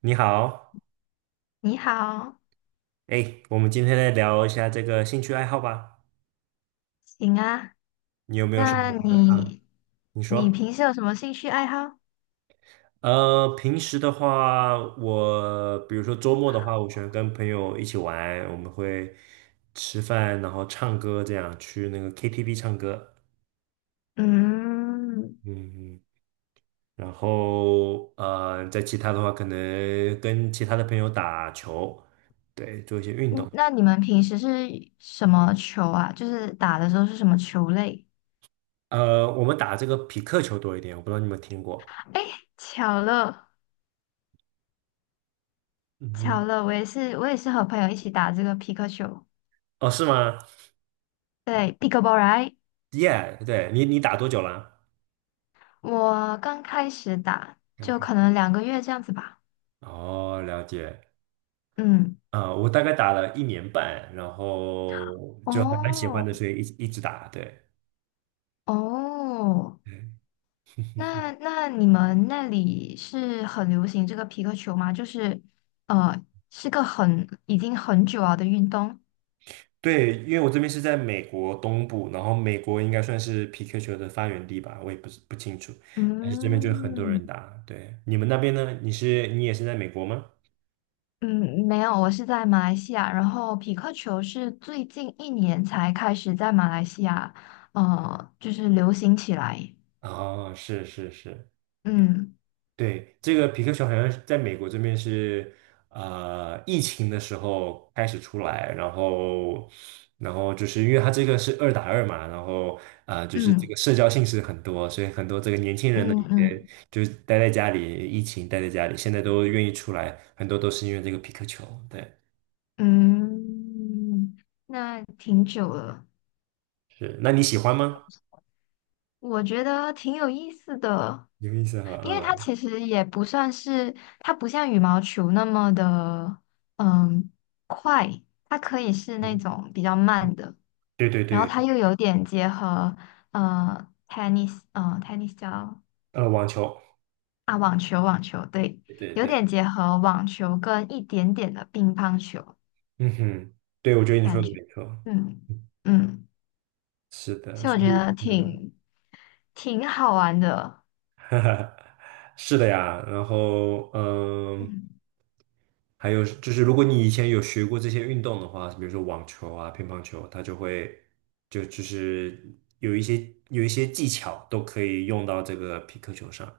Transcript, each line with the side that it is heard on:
right: 你好，
left: 你好，
right: 哎，我们今天来聊一下这个兴趣爱好吧。
left: 行啊。
right: 你有没有什
left: 那
right: 么啊？
left: 你
right: 你
left: 你
right: 说，
left: 平时有什么兴趣爱好？
right: 平时的话，我比如说周末的话，我喜欢跟朋友一起玩，我们会吃饭，然后唱歌，这样去那个 KTV 唱歌。
left: 嗯，
right: 嗯，然后在其他的话，可能跟其他的朋友打球，对，做一些运
left: 嗯
right: 动。
left: 那你们平时是什么球啊？就是打的时候是什么球类？
right: 我们打这个匹克球多一点，我不知道你们听过。
left: 哎，巧了，
right: 嗯
left: 巧
right: 哼，
left: 了，我也是和朋友一起打这个皮克球，
right: 哦，是吗？
left: 对，pickleball right？
right: 耶，对你打多久了？
left: 我刚开始打，
right: 两
left: 就
right: 天
left: 可能2个月这样子吧。
right: 哦，了解。
left: 嗯，
right: 啊、我大概打了一年半，然后就还蛮喜欢
left: 哦
right: 的，所以一直一直打。对，
left: 哦，
right: 嗯
left: 那你们那里是很流行这个皮克球吗？就是呃，是个很已经很久了的运动。
right: 对，因为我这边是在美国东部，然后美国应该算是皮克球的发源地吧，我也不是不清楚。但是这边就有很多
left: 嗯
right: 人打。对，你们那边呢？你也是在美国吗？
left: 嗯，没有，我是在马来西亚，然后匹克球是最近一年才开始在马来西亚就是流行起来。
right: 啊，是是是，
left: 嗯
right: 对，这个皮克球好像是在美国这边是，疫情的时候开始出来，然后就是因为它这个是二打二嘛，然后就是这
left: 嗯
right: 个社交性是很多，所以很多这个年轻人呢，
left: 嗯
right: 以前
left: 嗯
right: 就是待在家里，疫情待在家里，现在都愿意出来，很多都是因为这个皮克球。对，
left: 嗯，那挺久了，
right: 是，那你喜欢吗？
left: 我觉得挺有意思的。
right: 有意思哈，
left: 因为它
right: 嗯，
left: 其实也不算是，它不像羽毛球那么的，嗯，快，它可以是那
right: 嗯
left: 种比较慢的，
right: 对对
left: 然后
right: 对，
left: 它又有点结合，tennis 叫
right: 网球，
left: 啊，网球，网球，对，
right: 对对
left: 有
right: 对，
left: 点结合网球跟一点点的乒乓球
right: 嗯哼，对，我觉得你
left: 感
right: 说的
left: 觉，
right: 没错，
left: 嗯
right: 嗯
left: 嗯，
right: 是的，
left: 所以我
right: 所
left: 觉
right: 以
left: 得
right: 呢。嗯
left: 挺好玩的，
right: 是的呀，然后
left: 嗯
right: 还有就是，如果你以前有学过这些运动的话，比如说网球啊、乒乓球，它就会就就是有一些技巧都可以用到这个皮克球上。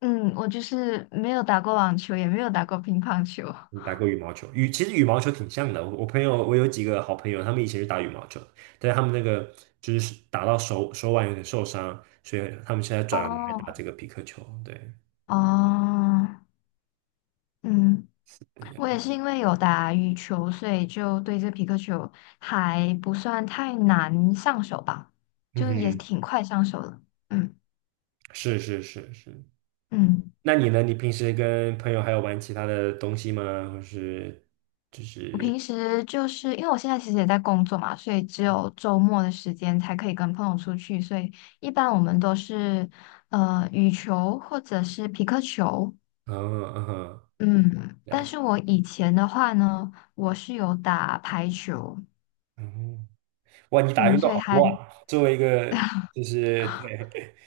left: 嗯，我就是没有打过网球，也没有打过乒乓球。
right: 你打过羽毛球？其实羽毛球挺像的。我我朋友我有几个好朋友，他们以前是打羽毛球，但是他们那个就是打到手腕有点受伤，所以他们现在转来打
left: 哦
right: 这个皮克球。对，
left: 哦，嗯，
right: 对呀
left: 我也是因为有打羽球，所以就对这皮克球还不算太难上手吧，
right: 嗯
left: 就也
right: 哼，
left: 挺快上手的。嗯
right: 是是是是，
left: 嗯，
right: 那你呢？你平时跟朋友还有玩其他的东西吗？或是，
left: 我平时就是因为我现在其实也在工作嘛，所以只有周末的时间才可以跟朋友出去，所以一般我们都是羽球或者是皮克球。
right: 嗯嗯哼，
left: 嗯，
right: 了
left: 但
right: 解，
left: 是我以前的话呢，我是有打排球，
right: 嗯，哇，你打
left: 嗯，
right: 运动
left: 所以
right: 好
left: 还
right: 多啊！作为一个就是，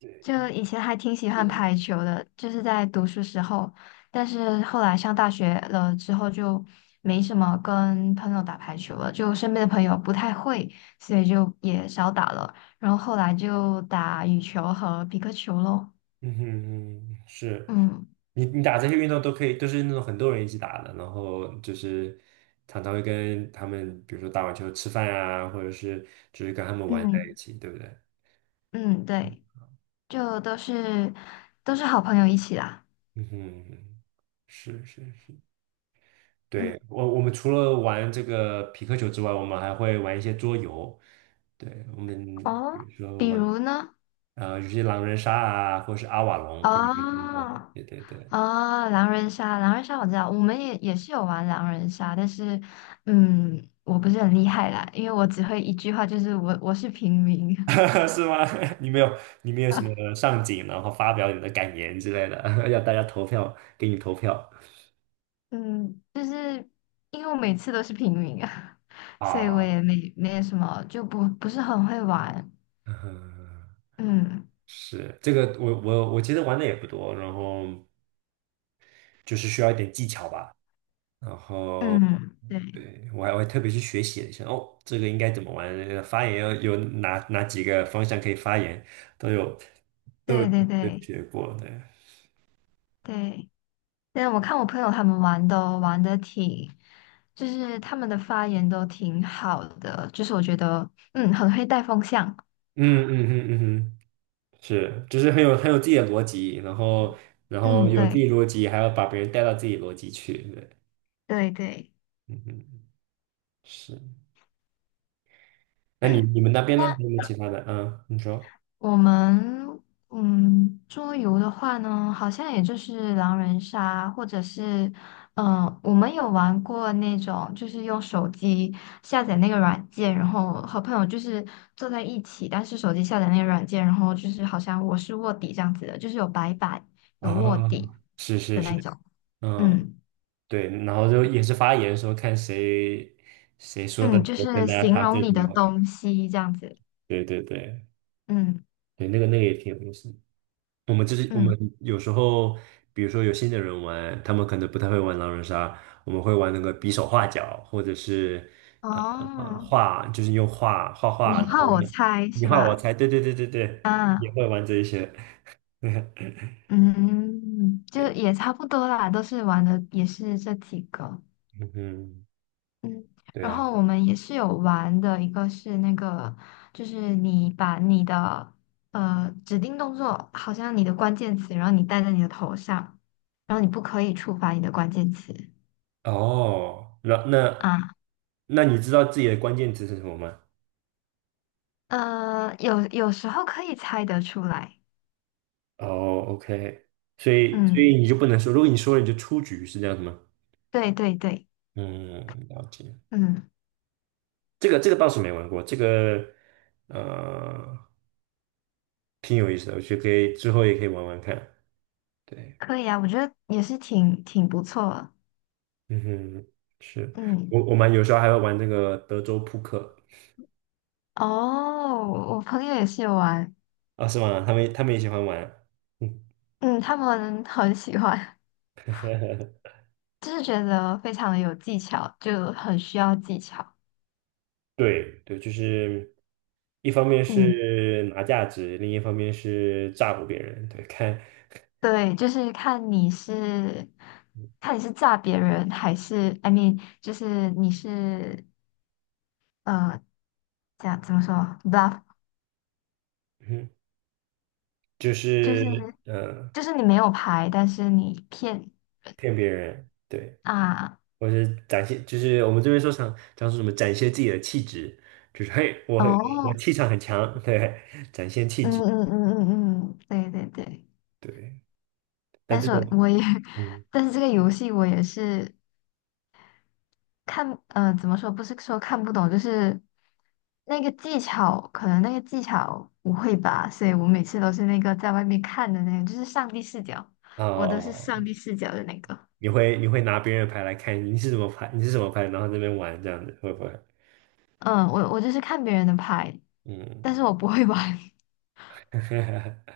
right: 对，
left: 就以前还挺喜欢排球的，就是在读书时候，但是后来上大学了之后就没什么跟朋友打排球了，就身边的朋友不太会，所以就也少打了。然后后来就打羽球和皮克球喽。
right: 嗯哼嗯，是
left: 嗯
right: 你打这些运动都可以，都是那种很多人一起打的，然后就是常常会跟他们，比如说打完球吃饭啊，或者是就是跟他们玩在一
left: 嗯
right: 起，对不对？
left: 嗯，对，就都是好朋友一起啦。
right: 嗯哼，是是是。
left: 嗯
right: 对，我们除了玩这个皮克球之外，我们还会玩一些桌游。对，我们比
left: 哦，
right: 如说
left: 比
right: 玩
left: 如呢？
right: 有些狼人杀啊，或者是阿瓦隆，我不知道你有没有听过？
left: 哦。
right: 对对对，
left: 啊，狼人杀，狼人杀我知道，我们也是有玩狼人杀，但是，我不是很厉害啦，因为我只会一句话，就是我是平民，
right: 是吗？你没有什 么上镜，然后发表你的感言之类的，要大家投票，给你投票
left: 嗯，就是因为我每次都是平民啊，所以我
right: 啊。
left: 也没有什么，就不是很会玩，
right: 嗯，
left: 嗯
right: 是这个我其实玩的也不多，然后就是需要一点技巧吧。然后
left: 嗯，对
right: 对，我还会特别去学习了一下，哦，这个应该怎么玩？那个发言要有哪几个方向可以发言，都有都有
left: 对对
right: 个
left: 对
right: 学过对，嗯
left: 对，但我看我朋友他们玩都玩的挺，就是他们的发言都挺好的，就是我觉得很会带风向。
right: 嗯嗯嗯哼，是，就是很有自己的逻辑，然后
left: 嗯，
right: 有自己
left: 对
right: 逻辑，还要把别人带到自己逻辑去，对，
left: 对对。
right: 嗯嗯是。那你们那边呢？还有没
left: 那
right: 有其他的？嗯，你说
left: 我们桌游的话呢，好像也就是狼人杀，或者是我们有玩过那种，就是用手机下载那个软件，然后和朋友就是坐在一起，但是手机下载那个软件，然后就是好像我是卧底这样子的，就是有白板有卧底
right: 啊，是是
left: 的那
right: 是，
left: 种，
right: 嗯。
left: 嗯
right: 对，然后就也是发言说看谁说的
left: 嗯，就
right: 跟
left: 是
right: 大家
left: 形
right: 差
left: 容
right: 最
left: 你的
right: 多。
left: 东西这样子，
right: 对对对
left: 嗯
right: 对，那个也挺有意思的。我们就是我
left: 嗯，
right: 们有时候，比如说有新的人玩，他们可能不太会玩狼人杀，我们会玩那个比手画脚，或者是呃
left: 哦。
right: 画，就是用画画画，然
left: 你换
right: 后
left: 我猜
right: 你
left: 是
right: 画我
left: 吧？
right: 猜，对对对对对，也
left: 啊，
right: 会玩这一些。
left: 嗯，就
right: 对，
left: 也差不多啦，都是玩的也是这几个，
right: 嗯哼，
left: 嗯，
right: 对
left: 然
right: 啊，
left: 后我们也是有玩的，一个是那个，就是你把你的指定动作，好像你的关键词，然后你戴在你的头上，然后你不可以触发你的关键词
right: 哦，那那
left: 啊，
right: 那你知道自己的关键词是什么吗？
left: 有时候可以猜得出来，
right: 哦，OK，所以所
left: 嗯，
right: 以你就不能说，如果你说了你就出局，是这样子吗？
left: 对对对，
right: 嗯，了解。
left: 嗯，
right: 这个倒是没玩过，这个呃挺有意思的，我觉得可以之后也可以玩玩看。对，
left: 可以啊，我觉得也是挺不错的，
right: 嗯哼，是
left: 嗯。
right: 我们有时候还会玩那个德州扑克
left: 哦，我朋友也是有玩，
right: 啊，是吗？他们也喜欢玩。嗯
left: 嗯，他们很喜欢，就是觉得非常的有技巧，就很需要技巧。
right: 对对，就是一方面
left: 嗯，
right: 是拿价值，另一方面是诈唬别人。对，看，
left: 对，就是看你是炸别人，还是 I mean，就是你是呃，这样怎么说 bluff，
right: 嗯，就
left: 就
right: 是
left: 是
right: 呃，
left: 就是你没有牌，但是你骗
right: 骗别人，对，
left: 啊，
right: 或者是展现，就是我们这边常常说什么展现自己的气质，就是嘿，我
left: 哦，
right: 气场很强，对，展现气
left: 嗯
right: 质，
left: 嗯嗯嗯嗯，对对对，
right: 对。那
left: 但
right: 这
left: 是我
right: 种，
left: 我也。
right: 嗯，
left: 但是这个游戏我也是，看，怎么说？不是说看不懂，就是那个技巧，可能那个技巧不会吧，所以我每次都是那个在外面看的那个，就是上帝视角，我都是上
right: 哦，
left: 帝视角的那个。
right: 你会拿别人的牌来看你是怎么牌，然后这边玩这样子，会不会？
left: 嗯，我就是看别人的牌，
right: 嗯，
left: 但是我不会玩。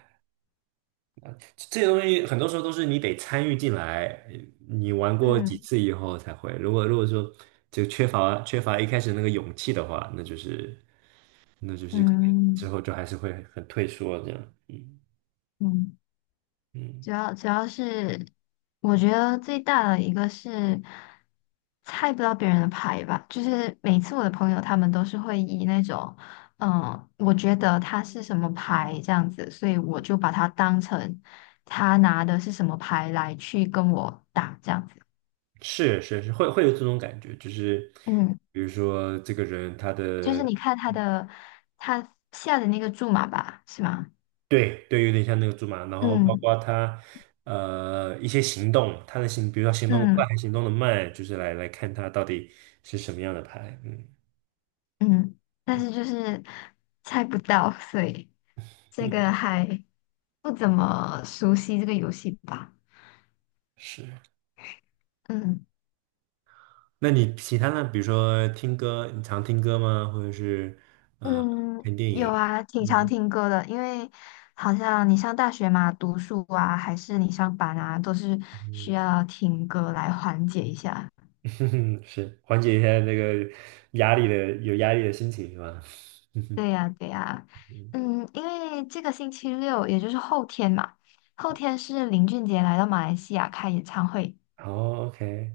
right: 这些东西很多时候都是你得参与进来，你玩过几
left: 嗯
right: 次以后才会。如果说就缺乏一开始那个勇气的话，那就是。可能之
left: 嗯
right: 后就还是会很退缩这样，嗯
left: 嗯。
right: 嗯，
left: 主要是，我觉得最大的一个是猜不到别人的牌吧，就是每次我的朋友他们都是会以那种，嗯，我觉得他是什么牌这样子，所以我就把它当成他拿的是什么牌来去跟我打这样子。
right: 是是是，会有这种感觉，就是
left: 嗯，
right: 比如说这个人
left: 就是你看他的他下的那个注码吧，是吗？
right: 对对，有点像那个猪马，然后包
left: 嗯
right: 括他一些行动，他的行，比如说行动得快
left: 嗯。
right: 还行动的慢，就是来看他到底是什么样的牌，嗯
left: 嗯，但是就是猜不到，所以这
right: 嗯，
left: 个还不怎么熟悉这个游戏吧。
right: 是。
left: 嗯
right: 那你其他呢？比如说听歌，你常听歌吗？或者是呃
left: 嗯，
right: 看电
left: 有
right: 影？
left: 啊，挺常
right: 嗯
left: 听歌的，因为好像你上大学嘛，读书啊，还是你上班啊，都是需
right: 嗯
left: 要听歌来缓解一下。
right: 哼哼，是缓解一下那个压力的有压力的心情是吧？嗯哼，
left: 对呀，对呀，嗯，因为这个星期六，也就是后天嘛，后天是林俊杰来到马来西亚开演唱会，
right: 好，OK，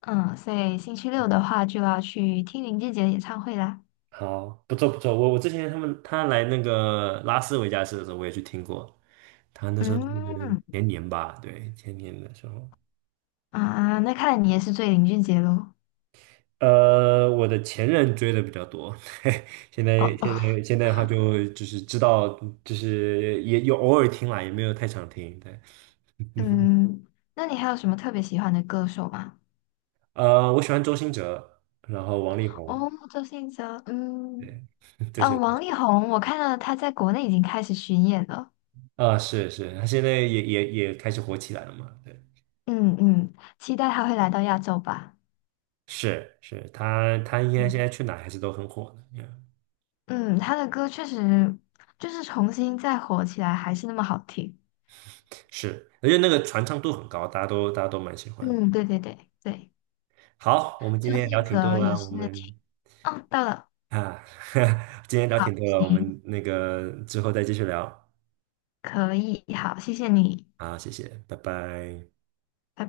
left: 嗯，所以星期六的话就要去听林俊杰的演唱会啦。
right: 好，不错不错。我之前他来那个拉斯维加斯的时候，我也去听过。他那时候是
left: 嗯，
right: 前年吧，对，前年的时候。
left: 啊，那看来你也是追林俊杰喽。
right: 我的前任追的比较多，现在
left: 哦，
right: 现
left: 哦，
right: 在现在的话就是知道，就是也有偶尔听啦，也没有太常听。对，
left: 嗯，那你还有什么特别喜欢的歌手吗？
right: 我喜欢周兴哲，然后王力宏，
left: 哦，周星哲，嗯，
right: 对，这些。
left: 王力宏，我看到他在国内已经开始巡演了。
right: 啊，是是，他现在也开始火起来了嘛？对，
left: 嗯嗯，期待他会来到亚洲吧。
right: 是是，他应该现
left: 嗯
right: 在去哪还是都很火的嗯，
left: 嗯，他的歌确实就是重新再火起来，还是那么好听。
right: 是，而且那个传唱度很高，大家都蛮喜欢的。
left: 嗯，对对对对，
right: 好，我们今
left: 周
right: 天聊
left: 星
right: 挺多
left: 哲也
right: 啦，我
left: 是挺，
right: 们
left: 哦，到了。
right: 啊，今天聊
left: 好，
right: 挺多了，我
left: 行，
right: 们那个之后再继续聊。
left: 可以，好，谢谢你，
right: 好，谢谢，拜拜。
left: 拜拜。